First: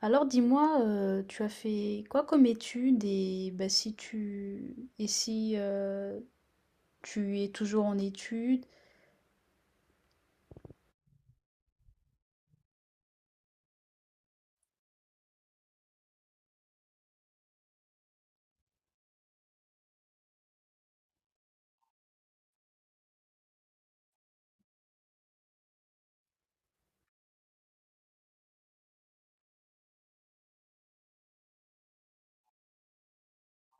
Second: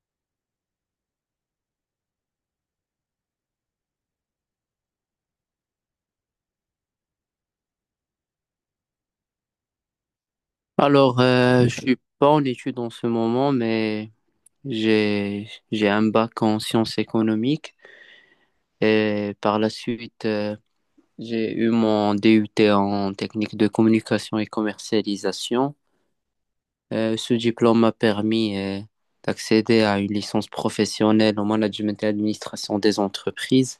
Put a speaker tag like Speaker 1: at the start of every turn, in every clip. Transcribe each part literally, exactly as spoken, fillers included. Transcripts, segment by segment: Speaker 1: Alors dis-moi, heu, tu as fait quoi comme études. Et bah, si tu et si, heu, tu es toujours en études?
Speaker 2: Alors, euh, je suis pas en études en ce moment, mais j'ai j'ai un bac en sciences économiques et par la suite euh, j'ai eu mon D U T en technique de communication et commercialisation. Euh, ce diplôme m'a permis euh, d'accéder à une licence professionnelle en management et administration des entreprises.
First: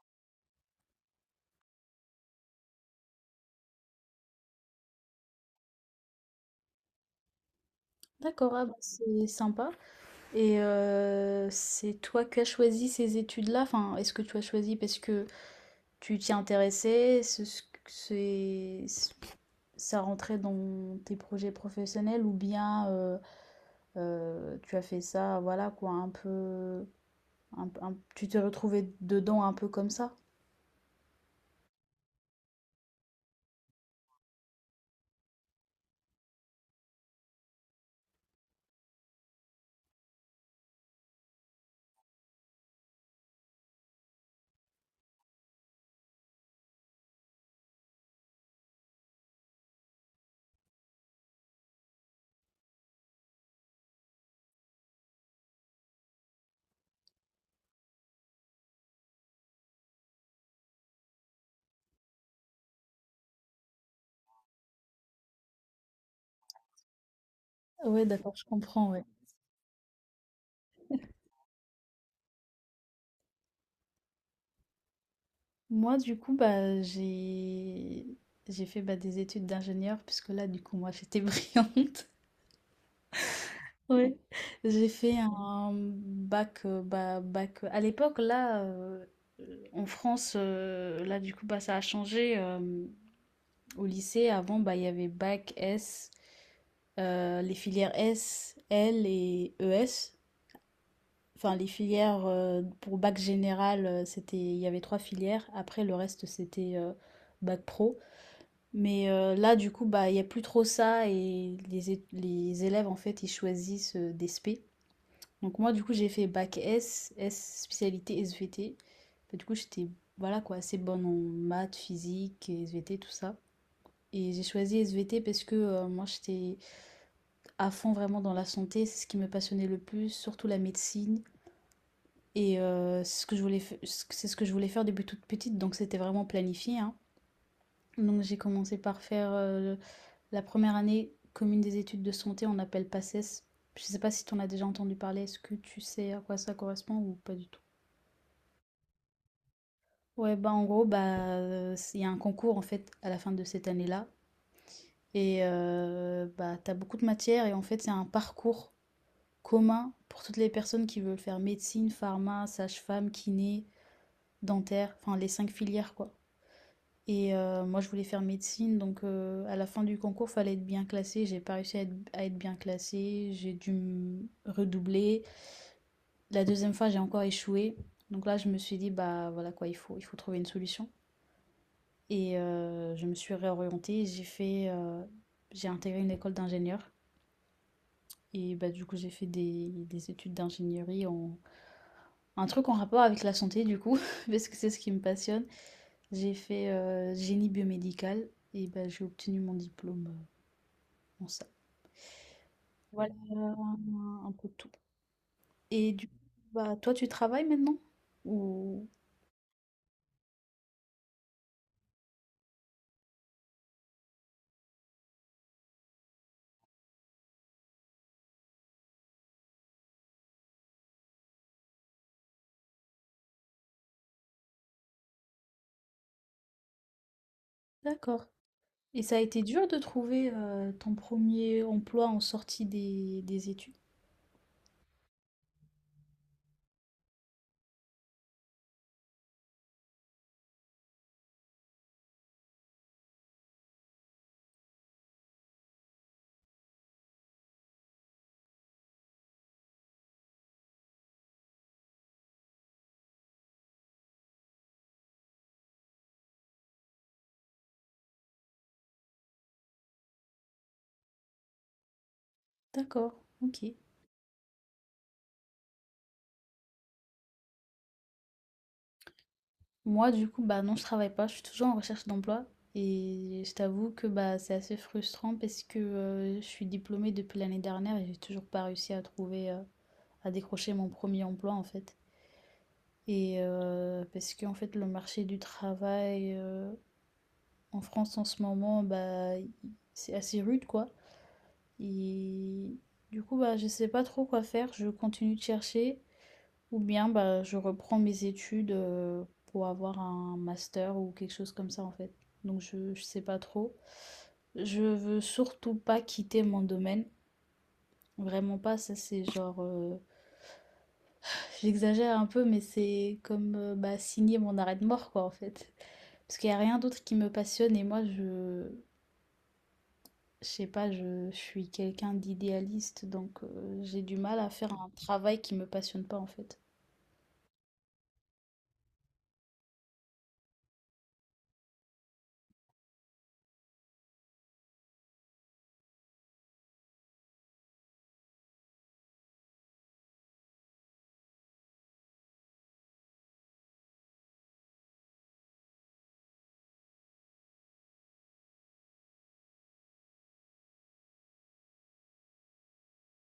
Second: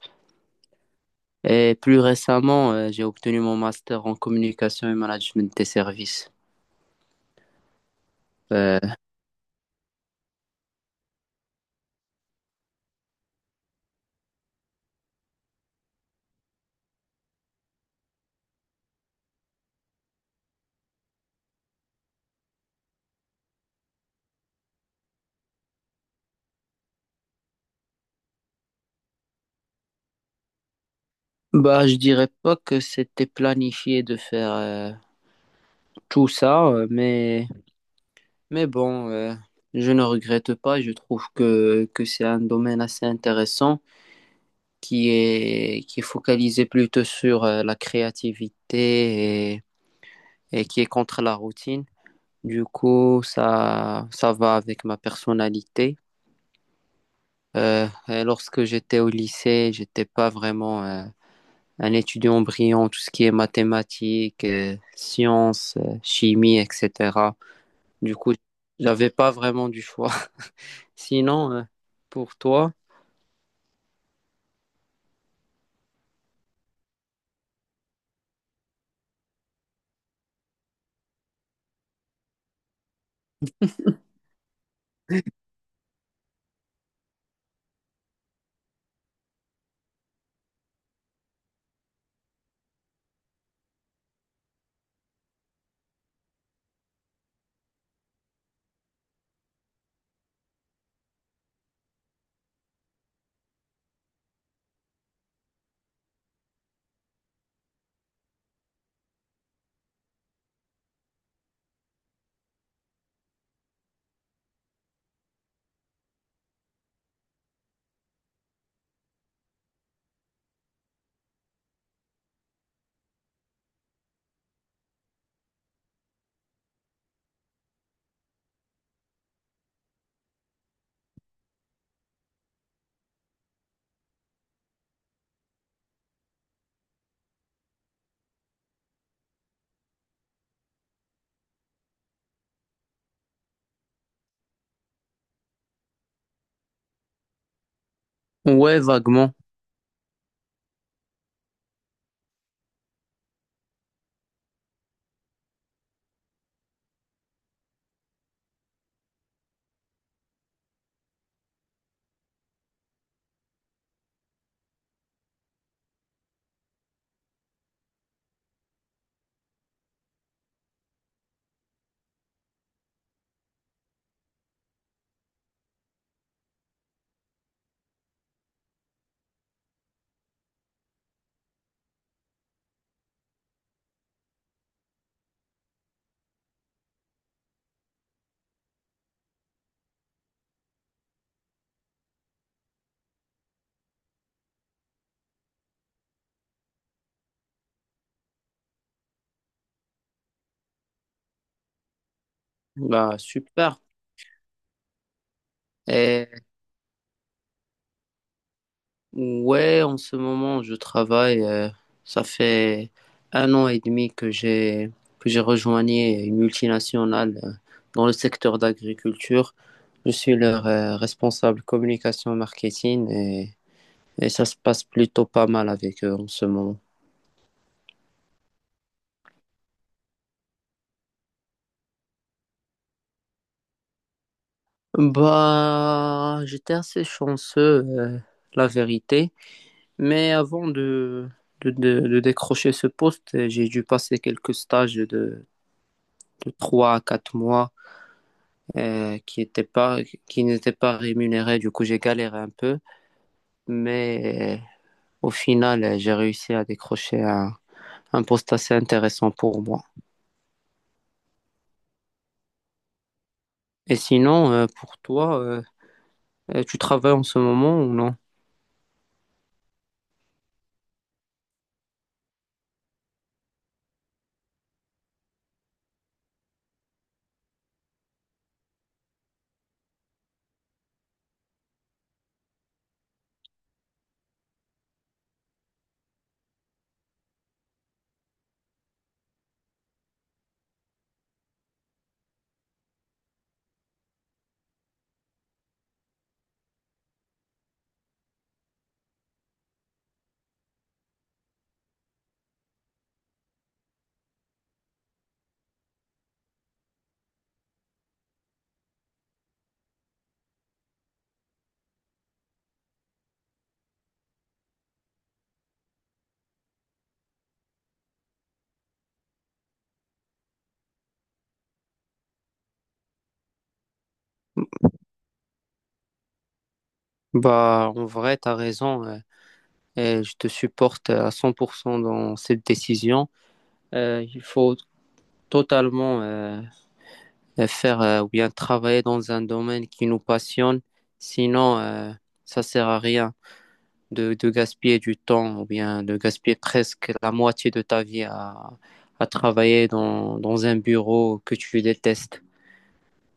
Speaker 2: Et plus récemment, euh, j'ai obtenu mon master en communication et management des services.
Speaker 1: D'accord, ah bah,
Speaker 2: Euh,
Speaker 1: c'est sympa. Et heu, c'est toi qui as choisi ces études-là? Enfin, est-ce que tu as choisi parce que tu t'y intéressais? C'est ce que c'est ça rentrait dans tes projets professionnels, ou bien, heu heu, tu as fait ça, voilà quoi, un peu, un un tu t'es retrouvée dedans un peu comme ça?
Speaker 2: Bah, je dirais pas que c'était planifié de faire euh, tout ça, euh, mais, mais bon, euh, je ne regrette pas. Je trouve que, que c'est un domaine assez intéressant qui est, qui est focalisé plutôt sur euh, la créativité et, et qui est contre la routine. Du coup, ça, ça va avec ma personnalité. Euh, et lorsque j'étais au lycée, j'étais pas vraiment euh, un étudiant brillant, tout ce qui est mathématiques, euh, sciences, euh, chimie, et cetera.
Speaker 1: Ouais,
Speaker 2: Du coup,
Speaker 1: d'accord, je comprends, ouais.
Speaker 2: j'avais pas vraiment du choix. Sinon, euh, pour toi,
Speaker 1: Moi, du coup, bah, j'ai j'ai fait bah, des études d'ingénieur, puisque là, du coup, moi, j'étais brillante. Ouais. J'ai fait un bac, euh, bah, bac. À l'époque, là, euh, en France, euh, là, du coup, bah, ça a changé. Euh, au lycée, avant, bah, il y avait bac S, euh, les filières S, L et E S. Enfin, les filières euh, pour bac général, euh, c'était, il y avait trois filières. Après, le reste, c'était euh, bac pro. Mais heu, là, du coup, bah, il y a plus trop ça, et les é les élèves, en fait, ils choisissent, heu, des spé. Donc moi, du coup, j'ai fait bac S, S spécialité S V T. Bah, du coup, j'étais, voilà quoi, assez bonne en maths, physique, S V T, tout ça. Et j'ai choisi S V T parce que, heu, moi, j'étais à fond vraiment dans la santé. C'est ce qui me passionnait le plus, surtout la médecine. Et heu, c'est ce que je voulais f c'est ce que je voulais faire depuis toute petite, donc c'était vraiment planifié, hein. Donc j'ai commencé par faire, heu, la première année commune des études de santé, on appelle PACES. Je sais pas si tu en as déjà entendu parler, est-ce que tu sais à quoi ça correspond ou pas du tout?
Speaker 2: ouais, vaguement,
Speaker 1: Ouais, bah en gros, bah euh, il y a un concours en fait à la fin de cette année-là. Et euh, bah, t'as beaucoup de matières, et en fait, c'est un parcours commun pour toutes les personnes qui veulent faire médecine, pharma, sage-femme, kiné, dentaire, enfin les cinq filières quoi. Et heu, moi, je voulais faire médecine, donc heu, à la fin du concours, fallait être bien classée. J'ai pas réussi à être à être bien classée. J'ai dû mmh, redoubler. La deuxième fois, j'ai encore échoué. Donc là, je me suis dit: «Bah, voilà quoi, il faut il faut trouver une solution», et heu, je me suis réorientée. J'ai fait, heu, j'ai intégré une école d'ingénieur, et bah, du coup, j'ai fait des des études d'ingénierie, en un truc en rapport avec la santé du coup, parce que c'est ce qui me passionne. J'ai fait, heu, génie biomédical, et bah, j'ai obtenu mon diplôme, euh, en ça. Voilà,
Speaker 2: bah super.
Speaker 1: un un peu de tout. Et du coup,
Speaker 2: Et
Speaker 1: bah, toi, tu travailles maintenant? Ou...
Speaker 2: ouais, en ce moment, je travaille. Euh, ça fait un an et demi que j'ai que j'ai rejoint une multinationale euh, dans le secteur d'agriculture. Je suis leur euh, responsable communication marketing et Et ça se passe plutôt pas mal avec eux en ce moment.
Speaker 1: D'accord. Et ça a été dur de trouver euh, ton premier emploi en sortie des, des études?
Speaker 2: Bah, j'étais assez chanceux, euh, la vérité. Mais avant de, de, de- de décrocher ce poste, euh, j'ai dû passer quelques stages de, de trois à quatre mois euh, qui étaient pas, qui n'étaient pas rémunérés. Du coup, j'ai galéré un peu. Mais euh, au final, euh, j'ai réussi à décrocher un, un poste assez intéressant pour moi.
Speaker 1: D'accord, ok.
Speaker 2: Et sinon, euh, pour toi, euh, euh, tu travailles en ce moment ou non?
Speaker 1: Moi, du coup, bah non, je travaille pas, je suis toujours en recherche d'emploi. Et je t'avoue que bah, c'est assez frustrant parce que euh, je suis diplômée depuis l'année dernière et j'ai toujours pas réussi à trouver, euh, à décrocher mon premier emploi en fait. Et euh, parce que en fait, le marché du travail... euh, en France, en ce moment, bah, c'est assez rude, quoi. Et du coup, bah, je sais pas trop quoi faire. Je continue de chercher, ou bien bah, je reprends mes études euh, pour avoir un master ou quelque chose comme ça, en fait. Donc, je, je sais pas trop. Je veux surtout pas quitter mon domaine. Vraiment pas, ça c'est genre... euh, j'exagère un peu, mais c'est comme euh, bah, signer mon arrêt de mort, quoi, en fait. Parce qu'il n'y a rien d'autre qui me passionne, et moi, je, je sais pas, je, je suis quelqu'un d'idéaliste, donc euh, j'ai du mal à faire un travail qui me passionne pas en fait.
Speaker 2: Bah, en vrai, t'as raison. Euh, et je te supporte à cent pour cent dans cette décision. Euh, il faut totalement euh, faire euh, ou bien travailler dans un domaine qui nous passionne. Sinon, euh, ça sert à rien de, de gaspiller du temps ou bien de gaspiller presque la moitié de ta vie à, à travailler dans, dans un bureau que tu détestes.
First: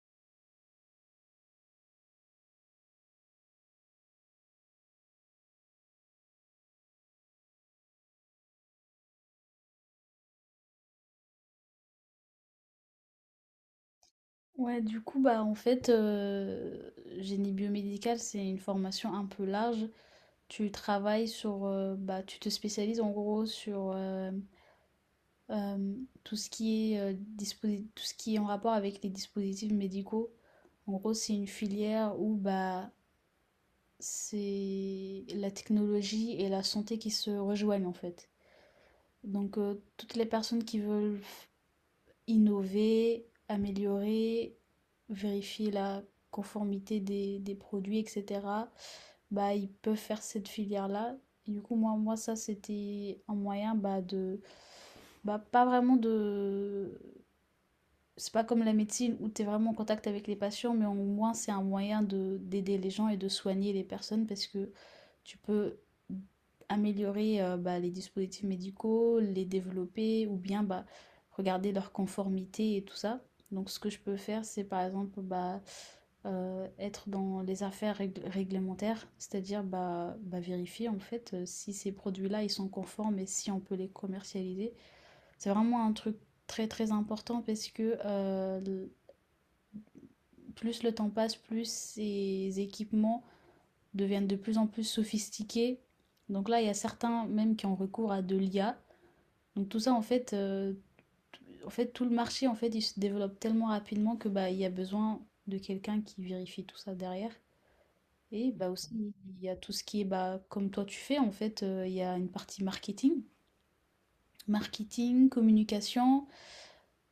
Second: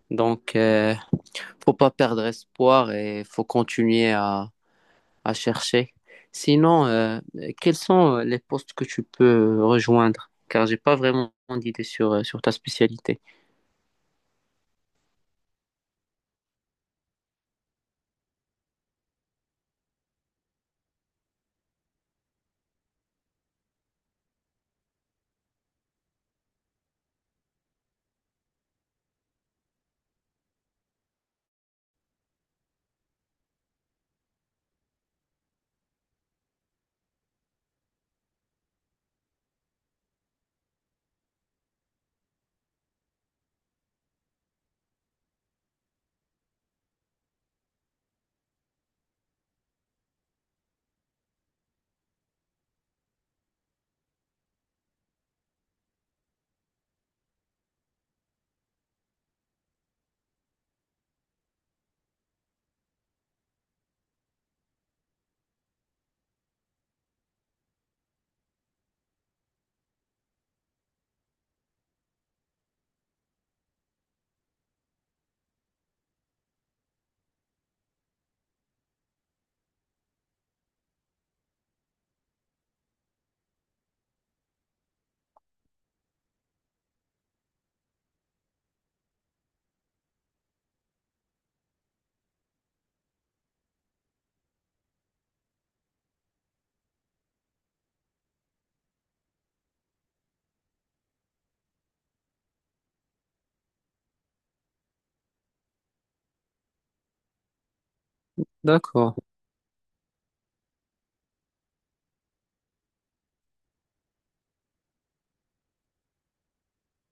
Speaker 2: Donc, euh, faut pas perdre espoir et faut continuer à à chercher. Sinon, euh, quels sont euh, les postes que tu peux rejoindre? Car j'ai pas vraiment d'idée sur, euh, sur ta spécialité.
Speaker 1: Ouais, du coup, bah en fait, euh, génie biomédical, c'est une formation un peu large. Tu travailles sur, euh, bah tu te spécialises en gros sur euh, euh, tout ce qui est euh, disposi- tout ce qui est en rapport avec les dispositifs médicaux. En gros, c'est une filière où bah c'est la technologie et la santé qui se rejoignent en fait. Donc, heu, toutes les personnes qui veulent innover, améliorer, vérifier la conformité des des produits et cetera, bah, ils peuvent faire cette filière-là. Et du coup, moi moi ça, c'était un moyen, bah, de bah, pas vraiment de, c'est pas comme la médecine où tu es vraiment en contact avec les patients, mais au moins c'est un moyen de d'aider les gens et de soigner les personnes parce que tu peux améliorer euh, bah, les dispositifs médicaux, les développer ou bien bah, regarder leur conformité et tout ça. Donc ce que je peux faire, c'est par exemple bah, euh, être dans les affaires rég- réglementaires, c'est-à-dire bah, bah, vérifier en fait euh, si ces produits-là ils sont conformes et si on peut les commercialiser. C'est vraiment un truc très très important parce que euh, plus le temps passe, plus ces équipements deviennent de plus en plus sophistiqués. Donc là, il y a certains même qui ont recours à de l'I A. Donc tout ça, en fait, euh, en fait, tout le marché, en fait, il se développe tellement rapidement que bah, il y a besoin de quelqu'un qui vérifie tout ça derrière. Et bah aussi,
Speaker 2: D'accord.
Speaker 1: il y a tout ce qui est, bah, comme toi tu fais, en fait, euh, il y a une partie marketing. Marketing, communication,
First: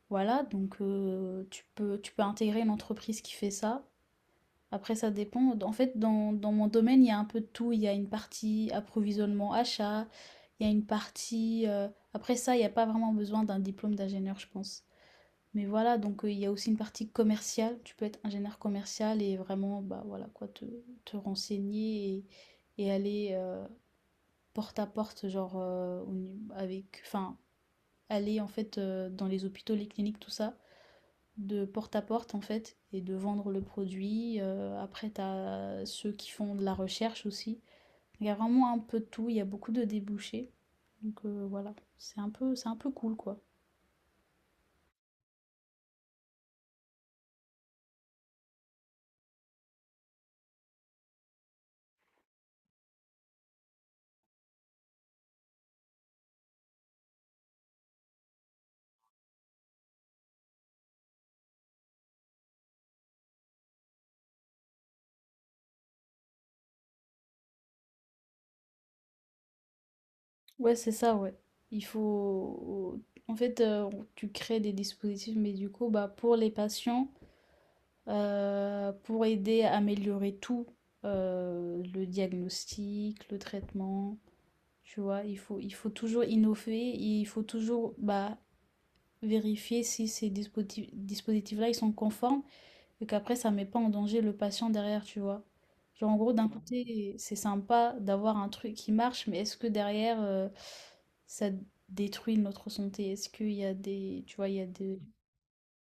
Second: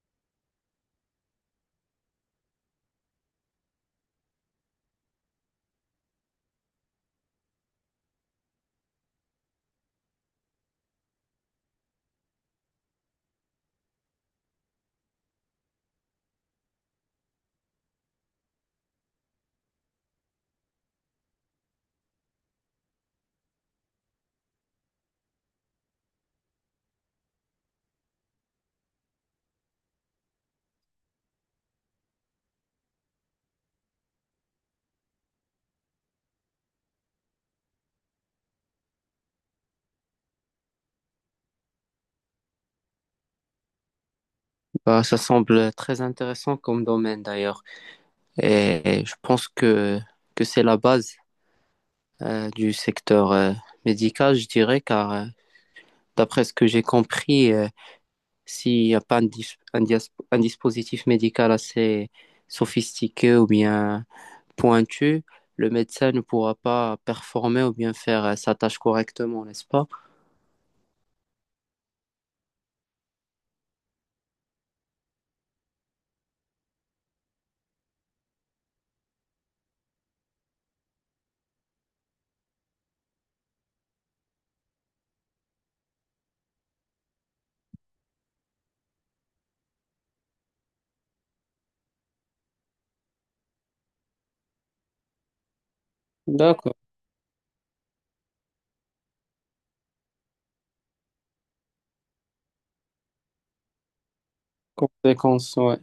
Speaker 1: voilà, donc euh, tu peux, tu peux intégrer une entreprise qui fait ça. Après ça dépend, en fait dans dans mon domaine, il y a un peu de tout. Il y a une partie approvisionnement achat, il y a une partie, heu après ça, il y a pas vraiment besoin d'un diplôme d'ingénieur, je pense. Mais voilà, donc heu, il y a aussi une partie commerciale. Tu peux être ingénieur commercial et vraiment, bah, voilà quoi, te te renseigner et et aller, heu, porte à porte, genre, heu, au nu avec, enfin aller en fait, heu, dans les hôpitaux, les cliniques, tout ça, de porte à porte en fait, et de vendre le produit. Euh, après, tu as ceux qui font de la recherche aussi. Il y a vraiment un peu de tout, il y a beaucoup de débouchés. Donc euh, voilà, c'est un, peu, c'est un peu cool quoi.
Speaker 2: Bah, ça semble très intéressant comme domaine d'ailleurs. Et je pense que, que c'est la base euh, du secteur euh, médical, je dirais, car euh, d'après ce que j'ai compris, euh, s'il n'y a pas un, dis- un, dias- un dispositif médical assez sophistiqué ou bien pointu, le médecin ne pourra pas performer ou bien faire euh, sa tâche correctement, n'est-ce pas?
Speaker 1: Ouais, c'est ça, ouais. Il faut. En fait, euh, tu crées des dispositifs médicaux bah, pour les patients, euh, pour aider à améliorer tout euh, le diagnostic, le traitement. Tu vois, il faut, il faut toujours innover, il faut toujours bah, vérifier si ces dispositifs, dispositifs-là, ils sont conformes et qu'après, ça met pas en danger le patient derrière, tu vois. Genre, en gros, d'un
Speaker 2: D'accord.
Speaker 1: côté, c'est sympa d'avoir un truc qui marche, mais est-ce que derrière, euh, ça détruit notre santé? Est-ce qu'il y a des, tu vois, il y a des,
Speaker 2: Conséquence, ouais.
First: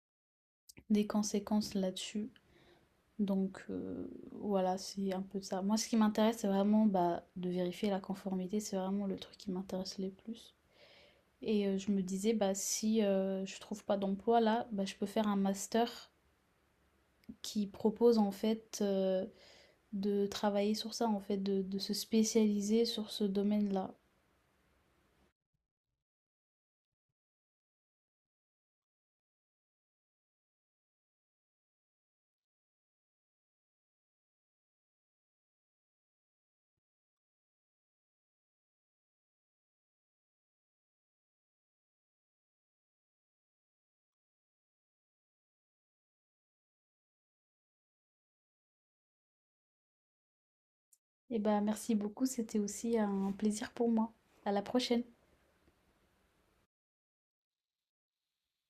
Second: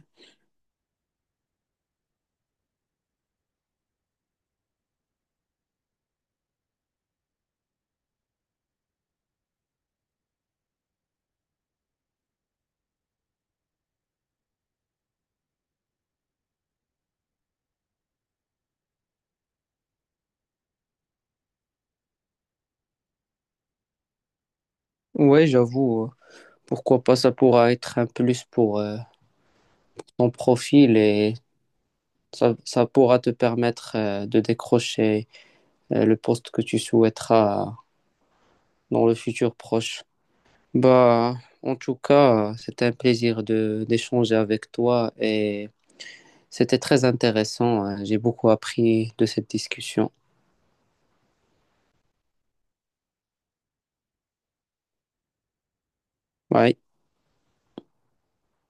Speaker 1: des conséquences là-dessus? Donc, euh, voilà, c'est un peu ça. Moi, ce qui m'intéresse, c'est vraiment bah, de vérifier la conformité. C'est vraiment le truc qui m'intéresse le plus. Et euh, je me disais, bah, si euh, je trouve pas d'emploi là, bah, je peux faire un master qui propose en fait euh, de travailler sur ça, en fait, de, de se spécialiser sur ce domaine-là.
Speaker 2: Ouais, j'avoue. euh, Pourquoi pas, ça pourra être un plus pour euh, ton profil et ça, ça pourra te permettre euh, de décrocher euh, le poste que tu souhaiteras dans le futur proche. Bah, en tout cas, euh, c'était un plaisir de d'échanger avec toi et c'était très intéressant. euh, J'ai beaucoup appris de cette discussion.
Speaker 1: Et ben merci beaucoup, c'était aussi un plaisir pour moi. À la prochaine.
Speaker 2: Bye.